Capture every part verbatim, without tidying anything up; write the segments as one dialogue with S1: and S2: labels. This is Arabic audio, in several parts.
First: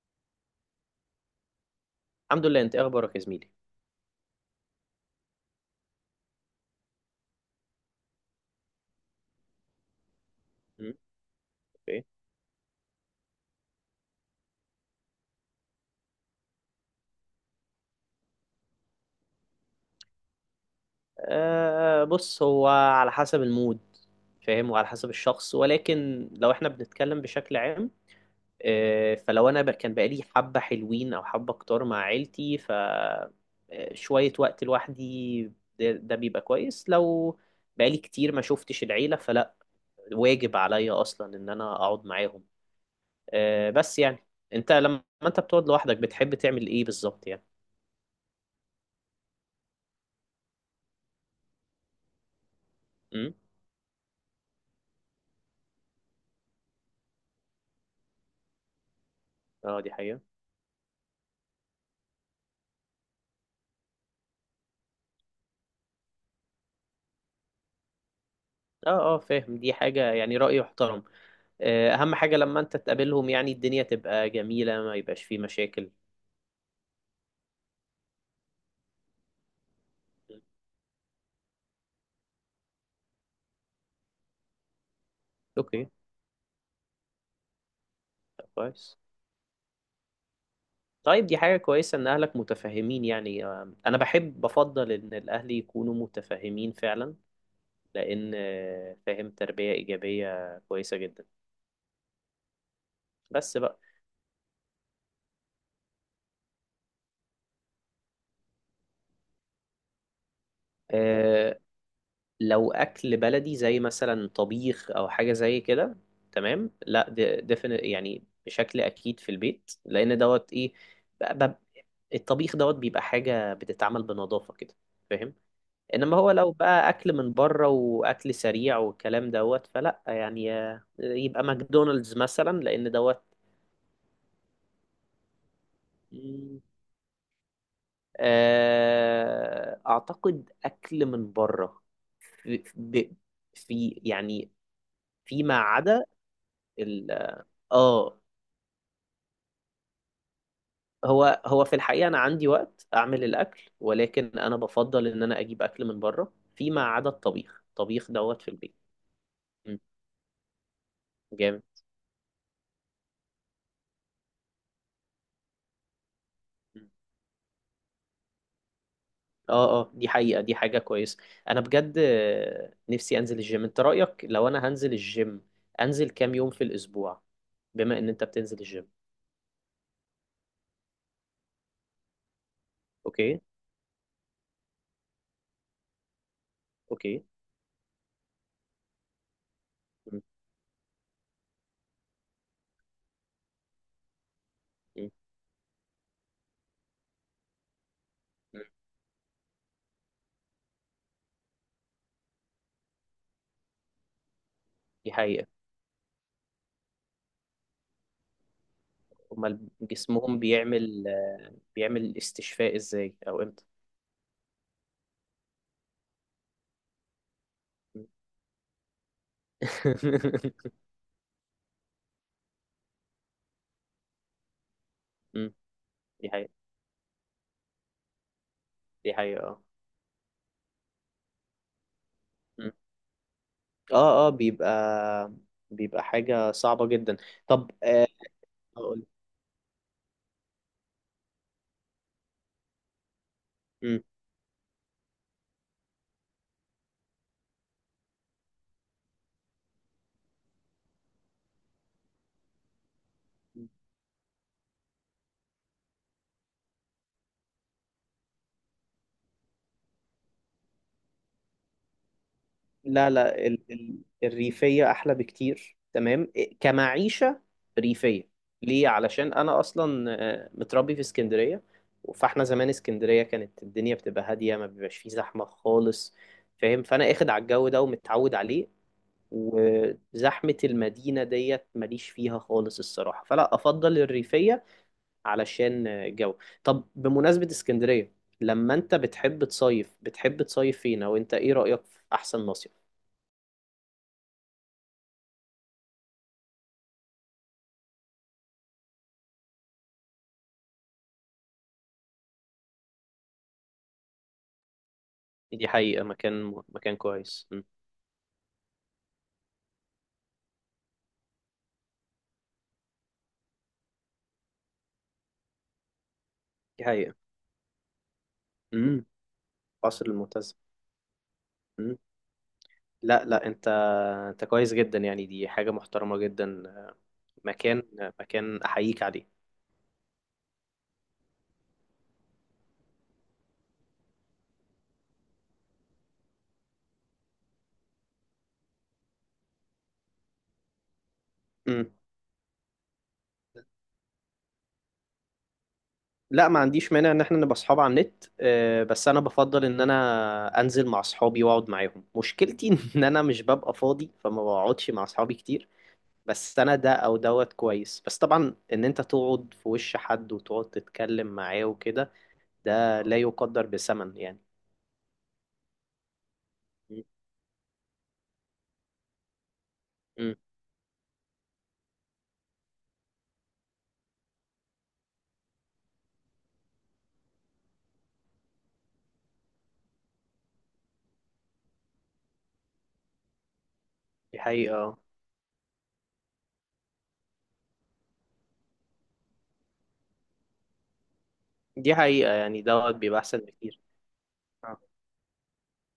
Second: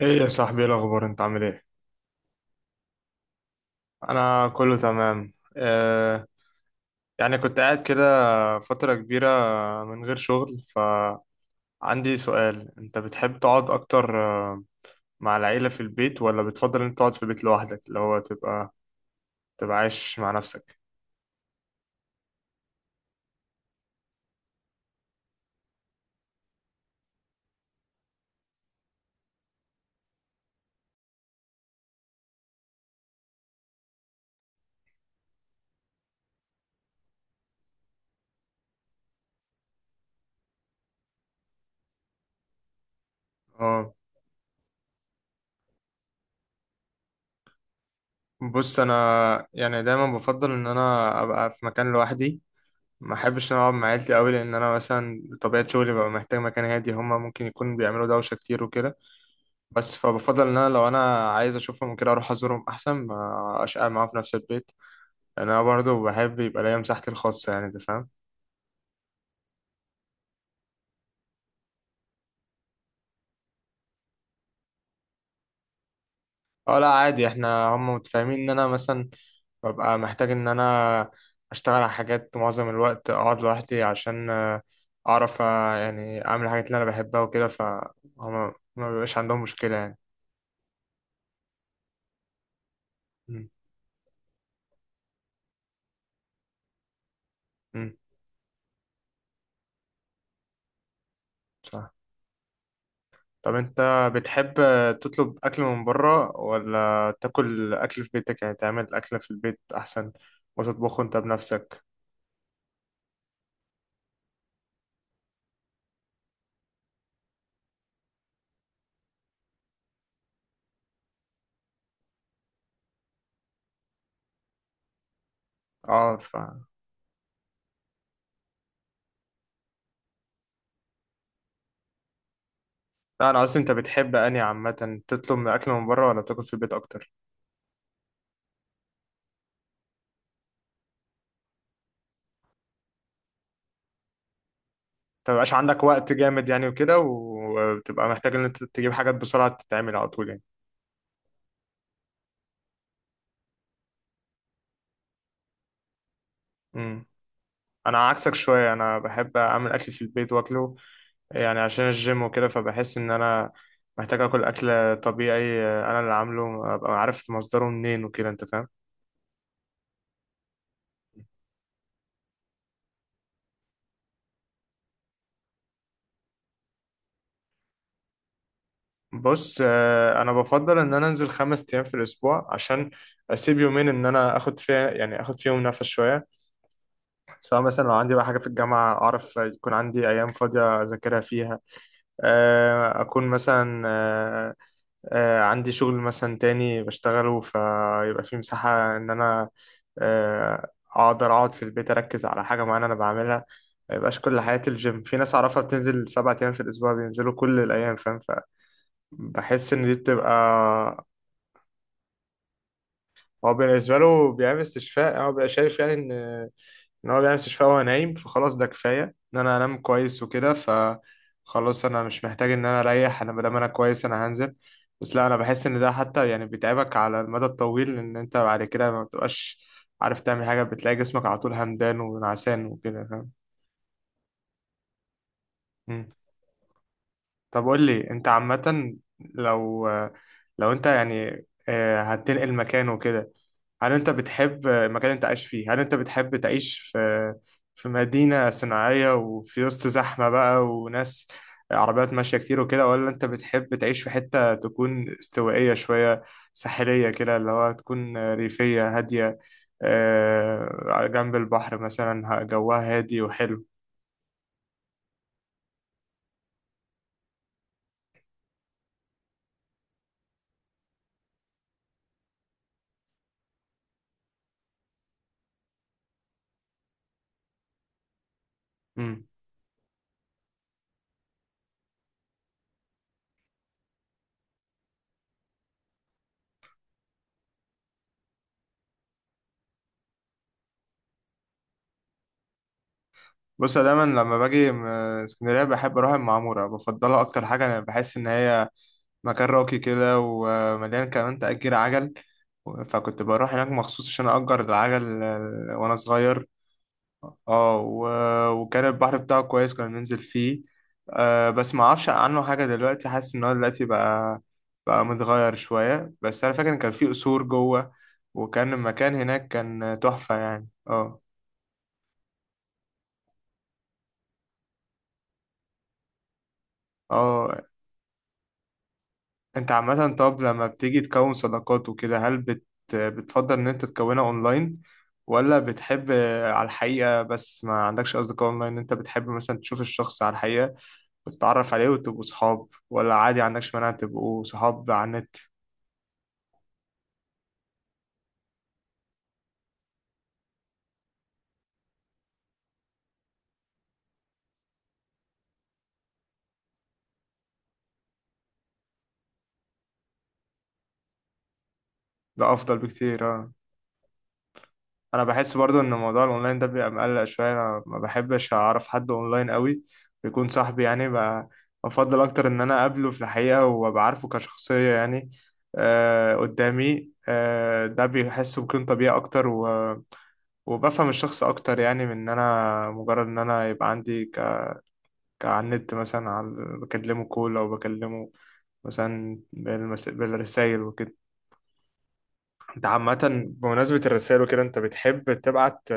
S1: ايه يا صاحبي، ايه الاخبار؟ انت عامل ايه؟
S2: الحمد لله. انت ايه اخبارك يا زميلي؟
S1: انا كله تمام. آه يعني كنت قاعد كده فترة كبيرة من غير شغل.
S2: مم، اوكي.
S1: فعندي سؤال، انت بتحب تقعد اكتر آه، مع العيلة في البيت ولا بتفضل انت تقعد في البيت لوحدك، اللي هو تبقى تبقى عايش مع نفسك؟
S2: أه بص، هو على حسب المود، فاهم، وعلى حسب الشخص. ولكن لو احنا بنتكلم بشكل عام، أه فلو انا ب- كان بقالي حبة حلوين او حبة كتار مع عيلتي، ف آه، شوية وقت لوحدي ده, ده بيبقى كويس. لو بقالي كتير ما شفتش العيلة، فلا، واجب عليا اصلا ان انا اقعد معاهم. أه
S1: اه،
S2: بس يعني، انت لما انت بتقعد لوحدك بتحب تعمل ايه بالظبط يعني؟
S1: بص انا يعني دايما بفضل ان انا ابقى في مكان لوحدي. ما
S2: امم.
S1: احبش ان انا اقعد مع عيلتي قوي لان انا مثلا طبيعة شغلي ببقى محتاج مكان هادي، هما ممكن يكون بيعملوا دوشة كتير وكده.
S2: اه، دي
S1: بس
S2: حقيقة.
S1: فبفضل ان انا لو انا عايز اشوفهم كده اروح ازورهم احسن ما اشقى معاهم في نفس البيت، لان انا برضو بحب يبقى ليا مساحتي الخاصه، يعني انت فاهم.
S2: اه، اه، فاهم، دي حاجة يعني رأي يحترم. آه، أهم حاجة لما أنت تقابلهم يعني الدنيا تبقى جميلة، ما يبقاش فيه مشاكل.
S1: اه لا عادي، احنا هم متفاهمين ان انا مثلا ببقى محتاج ان انا اشتغل على حاجات معظم الوقت اقعد لوحدي عشان آه، اعرف، آه،
S2: أوكي،
S1: يعني اعمل الحاجات اللي انا بحبها وكده، فهم. ما
S2: كويس.
S1: بيبقاش عندهم مشكله يعني.
S2: طيب، دي حاجة كويسة إن أهلك متفهمين يعني.
S1: م-
S2: آه، أنا بحب بفضل إن الأهل يكونوا متفهمين فعلا،
S1: م،
S2: لأن آه، فاهم، تربية إيجابية كويسة جدا.
S1: صح. طب
S2: بس بقى
S1: انت بتحب تطلب اكل من بره ولا تاكل اكل في بيتك، يعني تعمل اكل في البيت احسن وتطبخه انت
S2: آه،
S1: بنفسك؟
S2: لو اكل بلدي زي مثلا طبيخ او حاجه زي كده، تمام. لا، دفن يعني بشكل اكيد في البيت، لان دوت ايه ب- ب- الطبيخ دوت بيبقى حاجه بتتعمل بنظافه كده، فاهم.
S1: اه.
S2: انما هو
S1: ف
S2: لو بقى اكل من بره واكل سريع والكلام دوت، فلا يعني، آه، يبقى ماكدونالدز مثلا لان دوت.
S1: لا انا قصدي انت بتحب اني عامه تطلب من اكل من بره ولا تاكل في البيت اكتر؟
S2: آه، اعتقد اكل من بره في, ب- في يعني
S1: انت مبقاش
S2: فيما
S1: عندك
S2: عدا.
S1: وقت جامد يعني وكده، وبتبقى
S2: اه،
S1: محتاج ان انت تجيب حاجات بسرعه تتعمل على طول يعني؟
S2: هو هو في الحقيقة أنا عندي وقت أعمل الأكل، ولكن أنا بفضل إن أنا أجيب أكل من بره فيما
S1: امم.
S2: عدا الطبيخ.
S1: انا
S2: الطبيخ
S1: عكسك
S2: دوت في
S1: شويه،
S2: البيت.
S1: انا بحب اعمل
S2: مم.
S1: اكل في البيت واكله يعني
S2: جامد.
S1: عشان الجيم وكده، فبحس ان انا محتاج اكل، اكل طبيعي آه، انا اللي عامله،
S2: مم.
S1: ابقى عارف مصدره منين وكده، انت فاهم.
S2: اه، اه، دي حقيقة، دي حاجة كويسة. أنا بجد آه، نفسي أنزل الجيم. أنت رأيك لو أنا هنزل الجيم، أنزل كام يوم في الأسبوع، بما إن أنت بتنزل الجيم؟
S1: بص آه، انا بفضل ان انا انزل خمس ايام في الاسبوع عشان
S2: أوكي.
S1: اسيب يومين ان انا اخد فيها، يعني اخد فيهم نفس شويه،
S2: أوكي.
S1: سواء مثلا لو عندي بقى حاجه في الجامعه اعرف يكون عندي
S2: مم.
S1: ايام فاضيه اذاكرها فيها، آه، اكون مثلا، آه،
S2: مم.
S1: آه، عندي شغل مثلا تاني بشتغله، فيبقى في
S2: مم.
S1: مساحة إن أنا آه، أقدر أقعد في البيت أركز على حاجة معينة أنا بعملها. ما يبقاش كل حياتي الجيم.
S2: دي
S1: في ناس
S2: حقيقة.
S1: أعرفها بتنزل سبعة أيام في الأسبوع، بينزلوا كل الأيام، فاهم؟
S2: أمال
S1: فبحس إن دي بتبقى.
S2: جسمهم بيعمل بيعمل استشفاء إزاي أو
S1: هو
S2: إمتى؟
S1: بالنسبة له بيعمل استشفاء، هو بيبقى شايف يعني إن ان هو بيعمل استشفاء وهو
S2: مم.
S1: نايم فخلاص ده كفايه. ان انا انام كويس وكده فخلاص انا مش محتاج ان انا اريح، انا مادام انا كويس انا هنزل. بس لا انا
S2: مم.
S1: بحس ان ده حتى
S2: دي
S1: يعني
S2: حقيقة،
S1: بيتعبك على المدى الطويل، ان انت بعد كده ما
S2: دي حقيقة، اه.
S1: بتبقاش عارف تعمل حاجه، بتلاقي جسمك على طول همدان ونعسان
S2: مم.
S1: وكده، فاهم؟
S2: اه، اه، بيبقى بيبقى
S1: مم.
S2: حاجة صعبة جدا.
S1: طب
S2: طب
S1: قول
S2: آه
S1: لي انت عامه،
S2: أقول-
S1: لو لو انت يعني آه، هتنقل مكان وكده، هل
S2: مم.
S1: انت بتحب المكان اللي انت عايش فيه؟ هل انت بتحب تعيش في في مدينة صناعية وفي وسط زحمة بقى وناس، عربيات ماشية كتير وكده، ولا انت بتحب تعيش في حتة تكون استوائية شوية، ساحلية كده، اللي هو تكون ريفية هادية، آه، على جنب البحر مثلا، ه- جوها
S2: لا،
S1: هادي
S2: لا، ال
S1: وحلو؟
S2: ال الريفية أحلى بكتير، تمام إيه، كمعيشة ريفية. ليه؟ علشان أنا أصلا آه، متربي في اسكندرية. فاحنا زمان اسكندرية كانت الدنيا بتبقى هادية، ما بيبقاش فيه زحمة خالص، فاهم. فأنا اخد على الجو ده ومتعود عليه.
S1: مم.
S2: وزحمة المدينة ديت ماليش فيها خالص الصراحة، فلا، أفضل الريفية علشان الجو. طب بمناسبة اسكندرية، لما انت بتحب تصيف بتحب تصيف فين؟ او انت ايه رأيك في احسن مصيف؟
S1: بص أنا دايما لما باجي م- اسكندرية بحب اروح المعمورة، بفضلها اكتر حاجة. انا بحس ان هي مكان راقي كده، ومليان كمان تأجير عجل، فكنت بروح هناك مخصوص عشان أجر العجل
S2: دي
S1: آه، وأنا
S2: حقيقة،
S1: صغير.
S2: مكان مكان كويس. مم.
S1: اه، و- وكان البحر بتاعه كويس، كنا بننزل فيه. آه بس ما اعرفش عنه حاجة دلوقتي، حاسس ان هو دلوقتي بقى بقى متغير شوية، بس انا فاكر ان
S2: دي
S1: كان فيه
S2: حقيقة.
S1: قصور جوه وكان
S2: امم.
S1: المكان هناك كان
S2: قصر
S1: تحفة
S2: المنتزه.
S1: يعني. اه.
S2: مم. لا، لا، انت انت كويس جدا يعني، دي حاجة محترمة جدا.
S1: اه
S2: مكان مكان احييك عليه.
S1: انت عامة، طب لما بتيجي تكون صداقات وكده، هل بت... بتفضل ان انت تكونها اونلاين ولا بتحب على الحقيقة بس؟ ما عندكش اصدقاء اونلاين؟ انت بتحب مثلا تشوف الشخص على الحقيقة وتتعرف
S2: مم.
S1: عليه وتبقوا صحاب، ولا عادي عندكش مانع تبقوا صحاب على النت؟
S2: لا، ما عنديش مانع ان احنا نبقى اصحاب على النت. آه، بس انا بفضل ان انا انزل مع اصحابي واقعد معاهم. مشكلتي ان انا مش ببقى فاضي فما بقعدش مع اصحابي كتير. بس انا ده او دوت كويس، بس طبعا ان انت تقعد في وش حد وتقعد تتكلم معاه وكده،
S1: ده افضل
S2: ده لا
S1: بكتير. اه.
S2: يقدر بثمن يعني.
S1: انا بحس برضو ان موضوع الاونلاين ده بيبقى مقلق شويه، انا ما بحبش اعرف حد اونلاين قوي
S2: امم،
S1: بيكون صاحبي، يعني ب- بفضل اكتر ان انا اقابله في الحقيقه وابقى عارفه كشخصيه يعني آه قدامي. آه ده بيحس بيكون طبيعي اكتر و... وبفهم الشخص اكتر يعني، من ان انا مجرد ان انا يبقى عندي ك...
S2: دي حقيقة. آه.
S1: كعلى النت مثلا، على... بكلمه كول او بكلمه مثلا بالمس... بالرسائل وكده.
S2: دي حقيقة، يعني
S1: انت
S2: دوت
S1: عامه،
S2: بيبقى احسن بكتير.
S1: بمناسبه الرسائل وكده،
S2: آه.
S1: انت بتحب تبعت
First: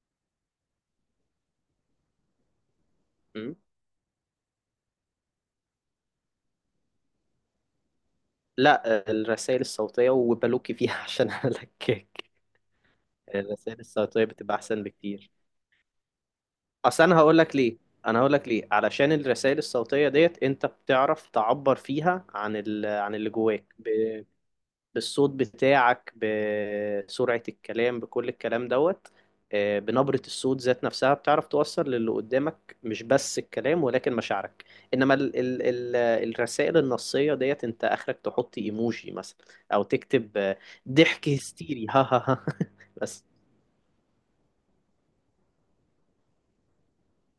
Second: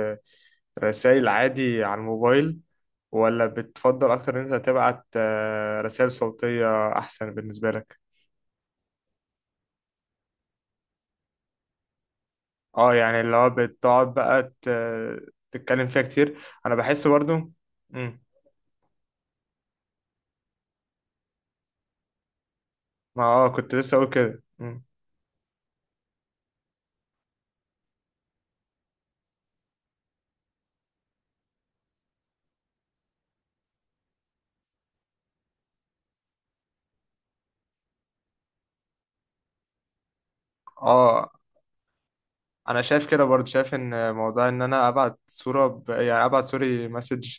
S1: رسائل عادي على الموبايل ولا
S2: امم.
S1: بتفضل أكتر إن أنت تبعت آه، رسائل صوتية أحسن بالنسبة لك؟
S2: لا، الرسائل الصوتية وبلوكي فيها عشان هلكك.
S1: اه يعني اللي هو
S2: الرسائل
S1: بتقعد
S2: الصوتية
S1: بقى
S2: بتبقى احسن
S1: ت-
S2: بكتير.
S1: تتكلم فيها كتير. أنا
S2: اصل
S1: بحس
S2: انا هقول
S1: برضو.
S2: لك ليه،
S1: مم.
S2: انا هقول لك ليه علشان الرسائل الصوتية ديت انت بتعرف تعبر فيها عن ال... عن
S1: ما
S2: اللي
S1: اه
S2: جواك
S1: كنت لسه أقول كده. مم.
S2: بالصوت بتاعك، بسرعة الكلام، بكل الكلام دوت. آه، بنبرة الصوت ذات نفسها بتعرف توصل للي قدامك مش بس الكلام ولكن مشاعرك. انما ال ال ال الرسائل النصية ديت انت اخرك تحط ايموجي مثلا، او تكتب آه، ضحك
S1: اه.
S2: هستيري، ها ها ها.
S1: أنا شايف كده
S2: بس
S1: برضو، شايف إن موضوع إن أنا أبعت صورة ب... يعني أبعت سوري مسج،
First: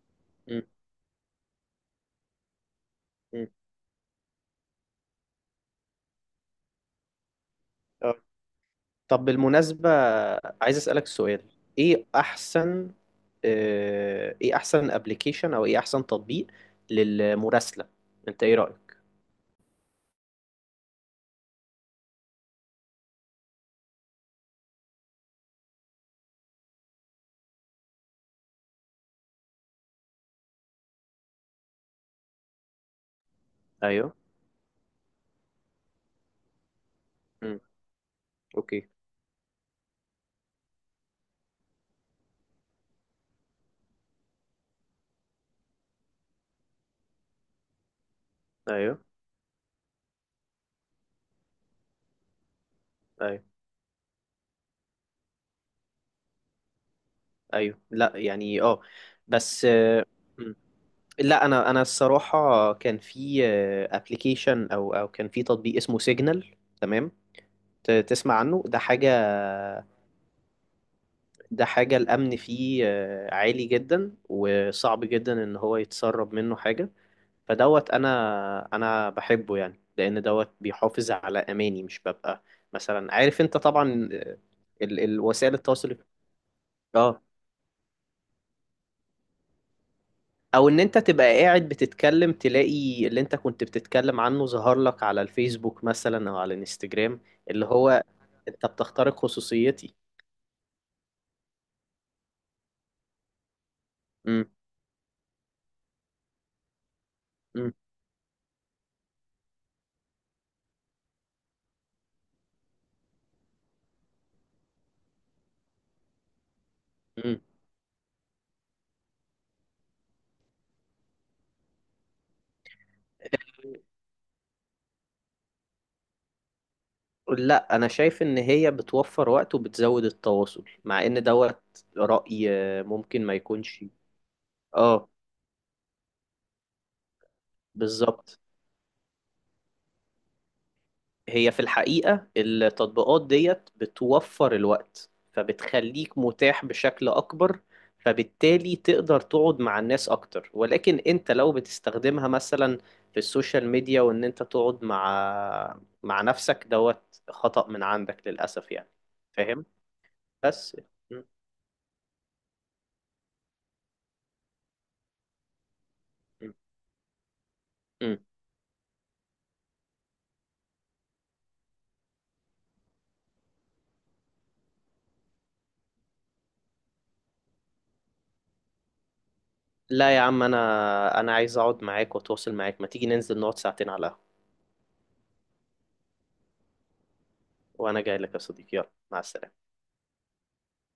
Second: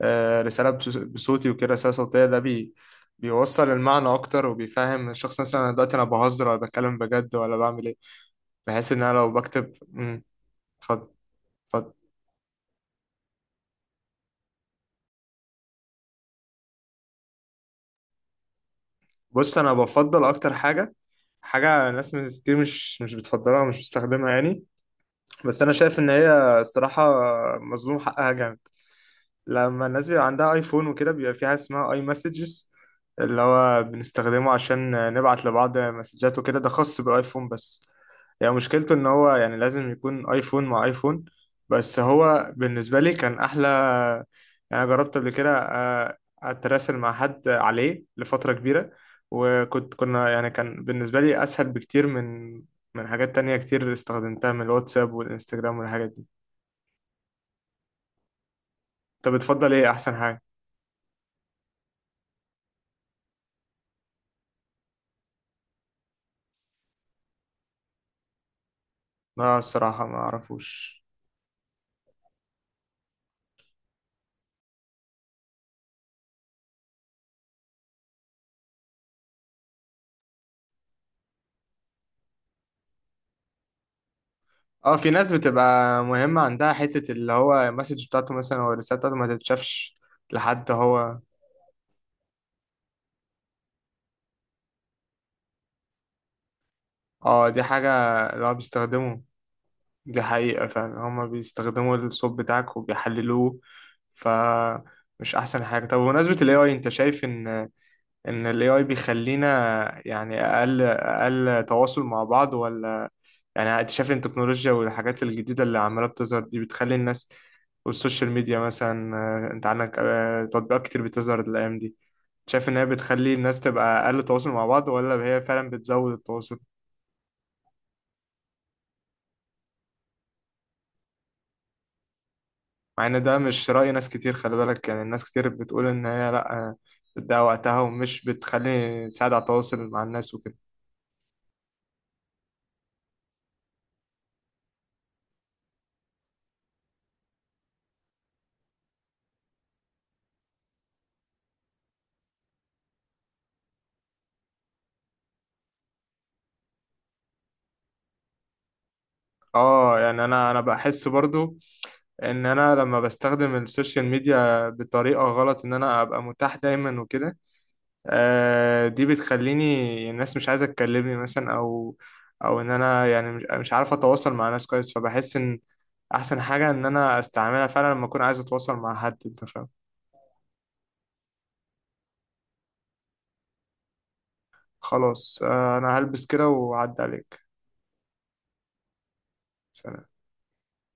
S1: آه،
S2: م-
S1: رسالة بص- بصوتي وكده، رسالة صوتية ده بي...
S2: م.
S1: بيوصل المعنى أكتر، وبيفهم الشخص مثلا أنا دلوقتي أنا بهزر ولا بتكلم بجد ولا بعمل إيه،
S2: آه.
S1: بحيث ان انا
S2: طب
S1: لو بكتب
S2: بالمناسبة،
S1: امم
S2: عايز اسألك
S1: اتفضل،
S2: سؤال.
S1: اتفضل.
S2: ايه احسن آه، ايه احسن ابلكيشن او ايه احسن تطبيق للمراسلة؟ انت ايه رأيك؟
S1: بص انا بفضل اكتر حاجه، حاجه ناس مش- كتير مش مش بتفضلها ومش بتستخدمها يعني، بس انا شايف ان هي الصراحه مظلوم حقها جامد. لما الناس بيبقى عندها ايفون وكده، بيبقى في حاجه اسمها اي مسجز، اللي هو
S2: ايوه.
S1: بنستخدمه عشان نبعت لبعض مسجات وكده، ده خاص بالايفون
S2: امم.
S1: بس، يعني
S2: اوكي.
S1: مشكلته ان هو يعني لازم يكون ايفون مع ايفون. بس هو بالنسبه لي كان احلى، يعني أنا جربت قبل كده آه، اتراسل مع حد عليه لفتره كبيره،
S2: ايوه،
S1: وكنت كنا يعني كان بالنسبه لي اسهل بكتير من، من حاجات
S2: ايوه،
S1: تانية كتير استخدمتها، من الواتساب والانستجرام والحاجات دي.
S2: ايوه. لا يعني، اه.
S1: طب
S2: بس
S1: بتفضل ايه
S2: آه،
S1: احسن حاجه؟
S2: مم. لا، انا انا الصراحه كان في ابلكيشن او او كان في تطبيق اسمه سيجنال، تمام. ت- تسمع عنه، ده حاجه؟
S1: لا الصراحة ما اعرفوش.
S2: ده حاجه الامن فيه آه، عالي جدا، وصعب جدا ان هو يتسرب منه حاجه. فدوت انا انا بحبه يعني، لان دوت بيحافظ على اماني. مش ببقى مثلا، عارف انت طبعا آه،
S1: اه
S2: ال-
S1: في
S2: ال-
S1: ناس
S2: وسائل التواصل.
S1: بتبقى مهمة عندها حتة
S2: اه.
S1: اللي هو المسج بتاعته مثلا او الرسالة بتاعته ما تتشافش
S2: او
S1: لحد
S2: ان انت
S1: هو.
S2: تبقى قاعد بتتكلم تلاقي اللي انت كنت بتتكلم عنه ظهر لك على الفيسبوك مثلا او على الانستجرام.
S1: اه دي
S2: اللي
S1: حاجة
S2: هو
S1: اللي هو
S2: انت بتخترق
S1: بيستخدمه.
S2: خصوصيتي.
S1: دي حقيقة فعلا، هما بيستخدموا الصوت بتاعك وبيحللوه. ف
S2: مم.
S1: مش احسن حاجة. طب بمناسبة ال A I، انت شايف ان
S2: مم.
S1: ان ال A I بيخلينا يعني اقل اقل تواصل مع بعض؟ ولا يعني اكتشاف التكنولوجيا والحاجات الجديدة اللي عمالة بتظهر دي بتخلي الناس،
S2: مم.
S1: والسوشيال ميديا مثلا، آه، انت عندك آه، تطبيقات كتير بتظهر الايام دي، شايف ان هي بتخلي الناس تبقى اقل تواصل مع بعض ولا هي فعلا بتزود التواصل؟
S2: لا، انا شايف ان هي بتوفر وقت وبتزود التواصل، مع ان دوت رأي آه،
S1: مع ان
S2: ممكن ما
S1: ده مش
S2: يكونش.
S1: رأي ناس كتير، خلي بالك، يعني
S2: اه،
S1: الناس كتير بتقول ان هي لا، آه، بتضيع وقتها ومش
S2: بالظبط.
S1: بتخلي تساعد على التواصل مع الناس وكده.
S2: هي في الحقيقة التطبيقات ديت بتوفر الوقت فبتخليك متاح بشكل أكبر، فبالتالي تقدر تقعد مع الناس أكتر. ولكن أنت لو بتستخدمها مثلا في السوشيال ميديا، وإن أنت تقعد مع مع نفسك، دوت خطأ من عندك للأسف يعني، فاهم؟
S1: اه يعني انا انا
S2: بس
S1: بحس
S2: م-
S1: برضو ان انا لما بستخدم السوشيال ميديا بطريقة غلط ان انا ابقى
S2: م-
S1: متاح دايما وكده،
S2: م.
S1: آه، دي بتخليني الناس مش عايزة تكلمني مثلا، أو أو إن أنا يعني مش مش عارف أتواصل مع ناس كويس، فبحس إن أحسن حاجة إن أنا أستعملها فعلا لما أكون عايز أتواصل مع حد، أنت فاهم.
S2: لا يا عم، أنا أنا عايز أقعد معاك وأتواصل معاك. ما تيجي ننزل نقعد ساعتين على القهوة؟
S1: خلاص آه، أنا هلبس كده وأعدي عليك.
S2: وأنا جاي لك يا صديقي، يلا، مع السلامة.
S1: سلام.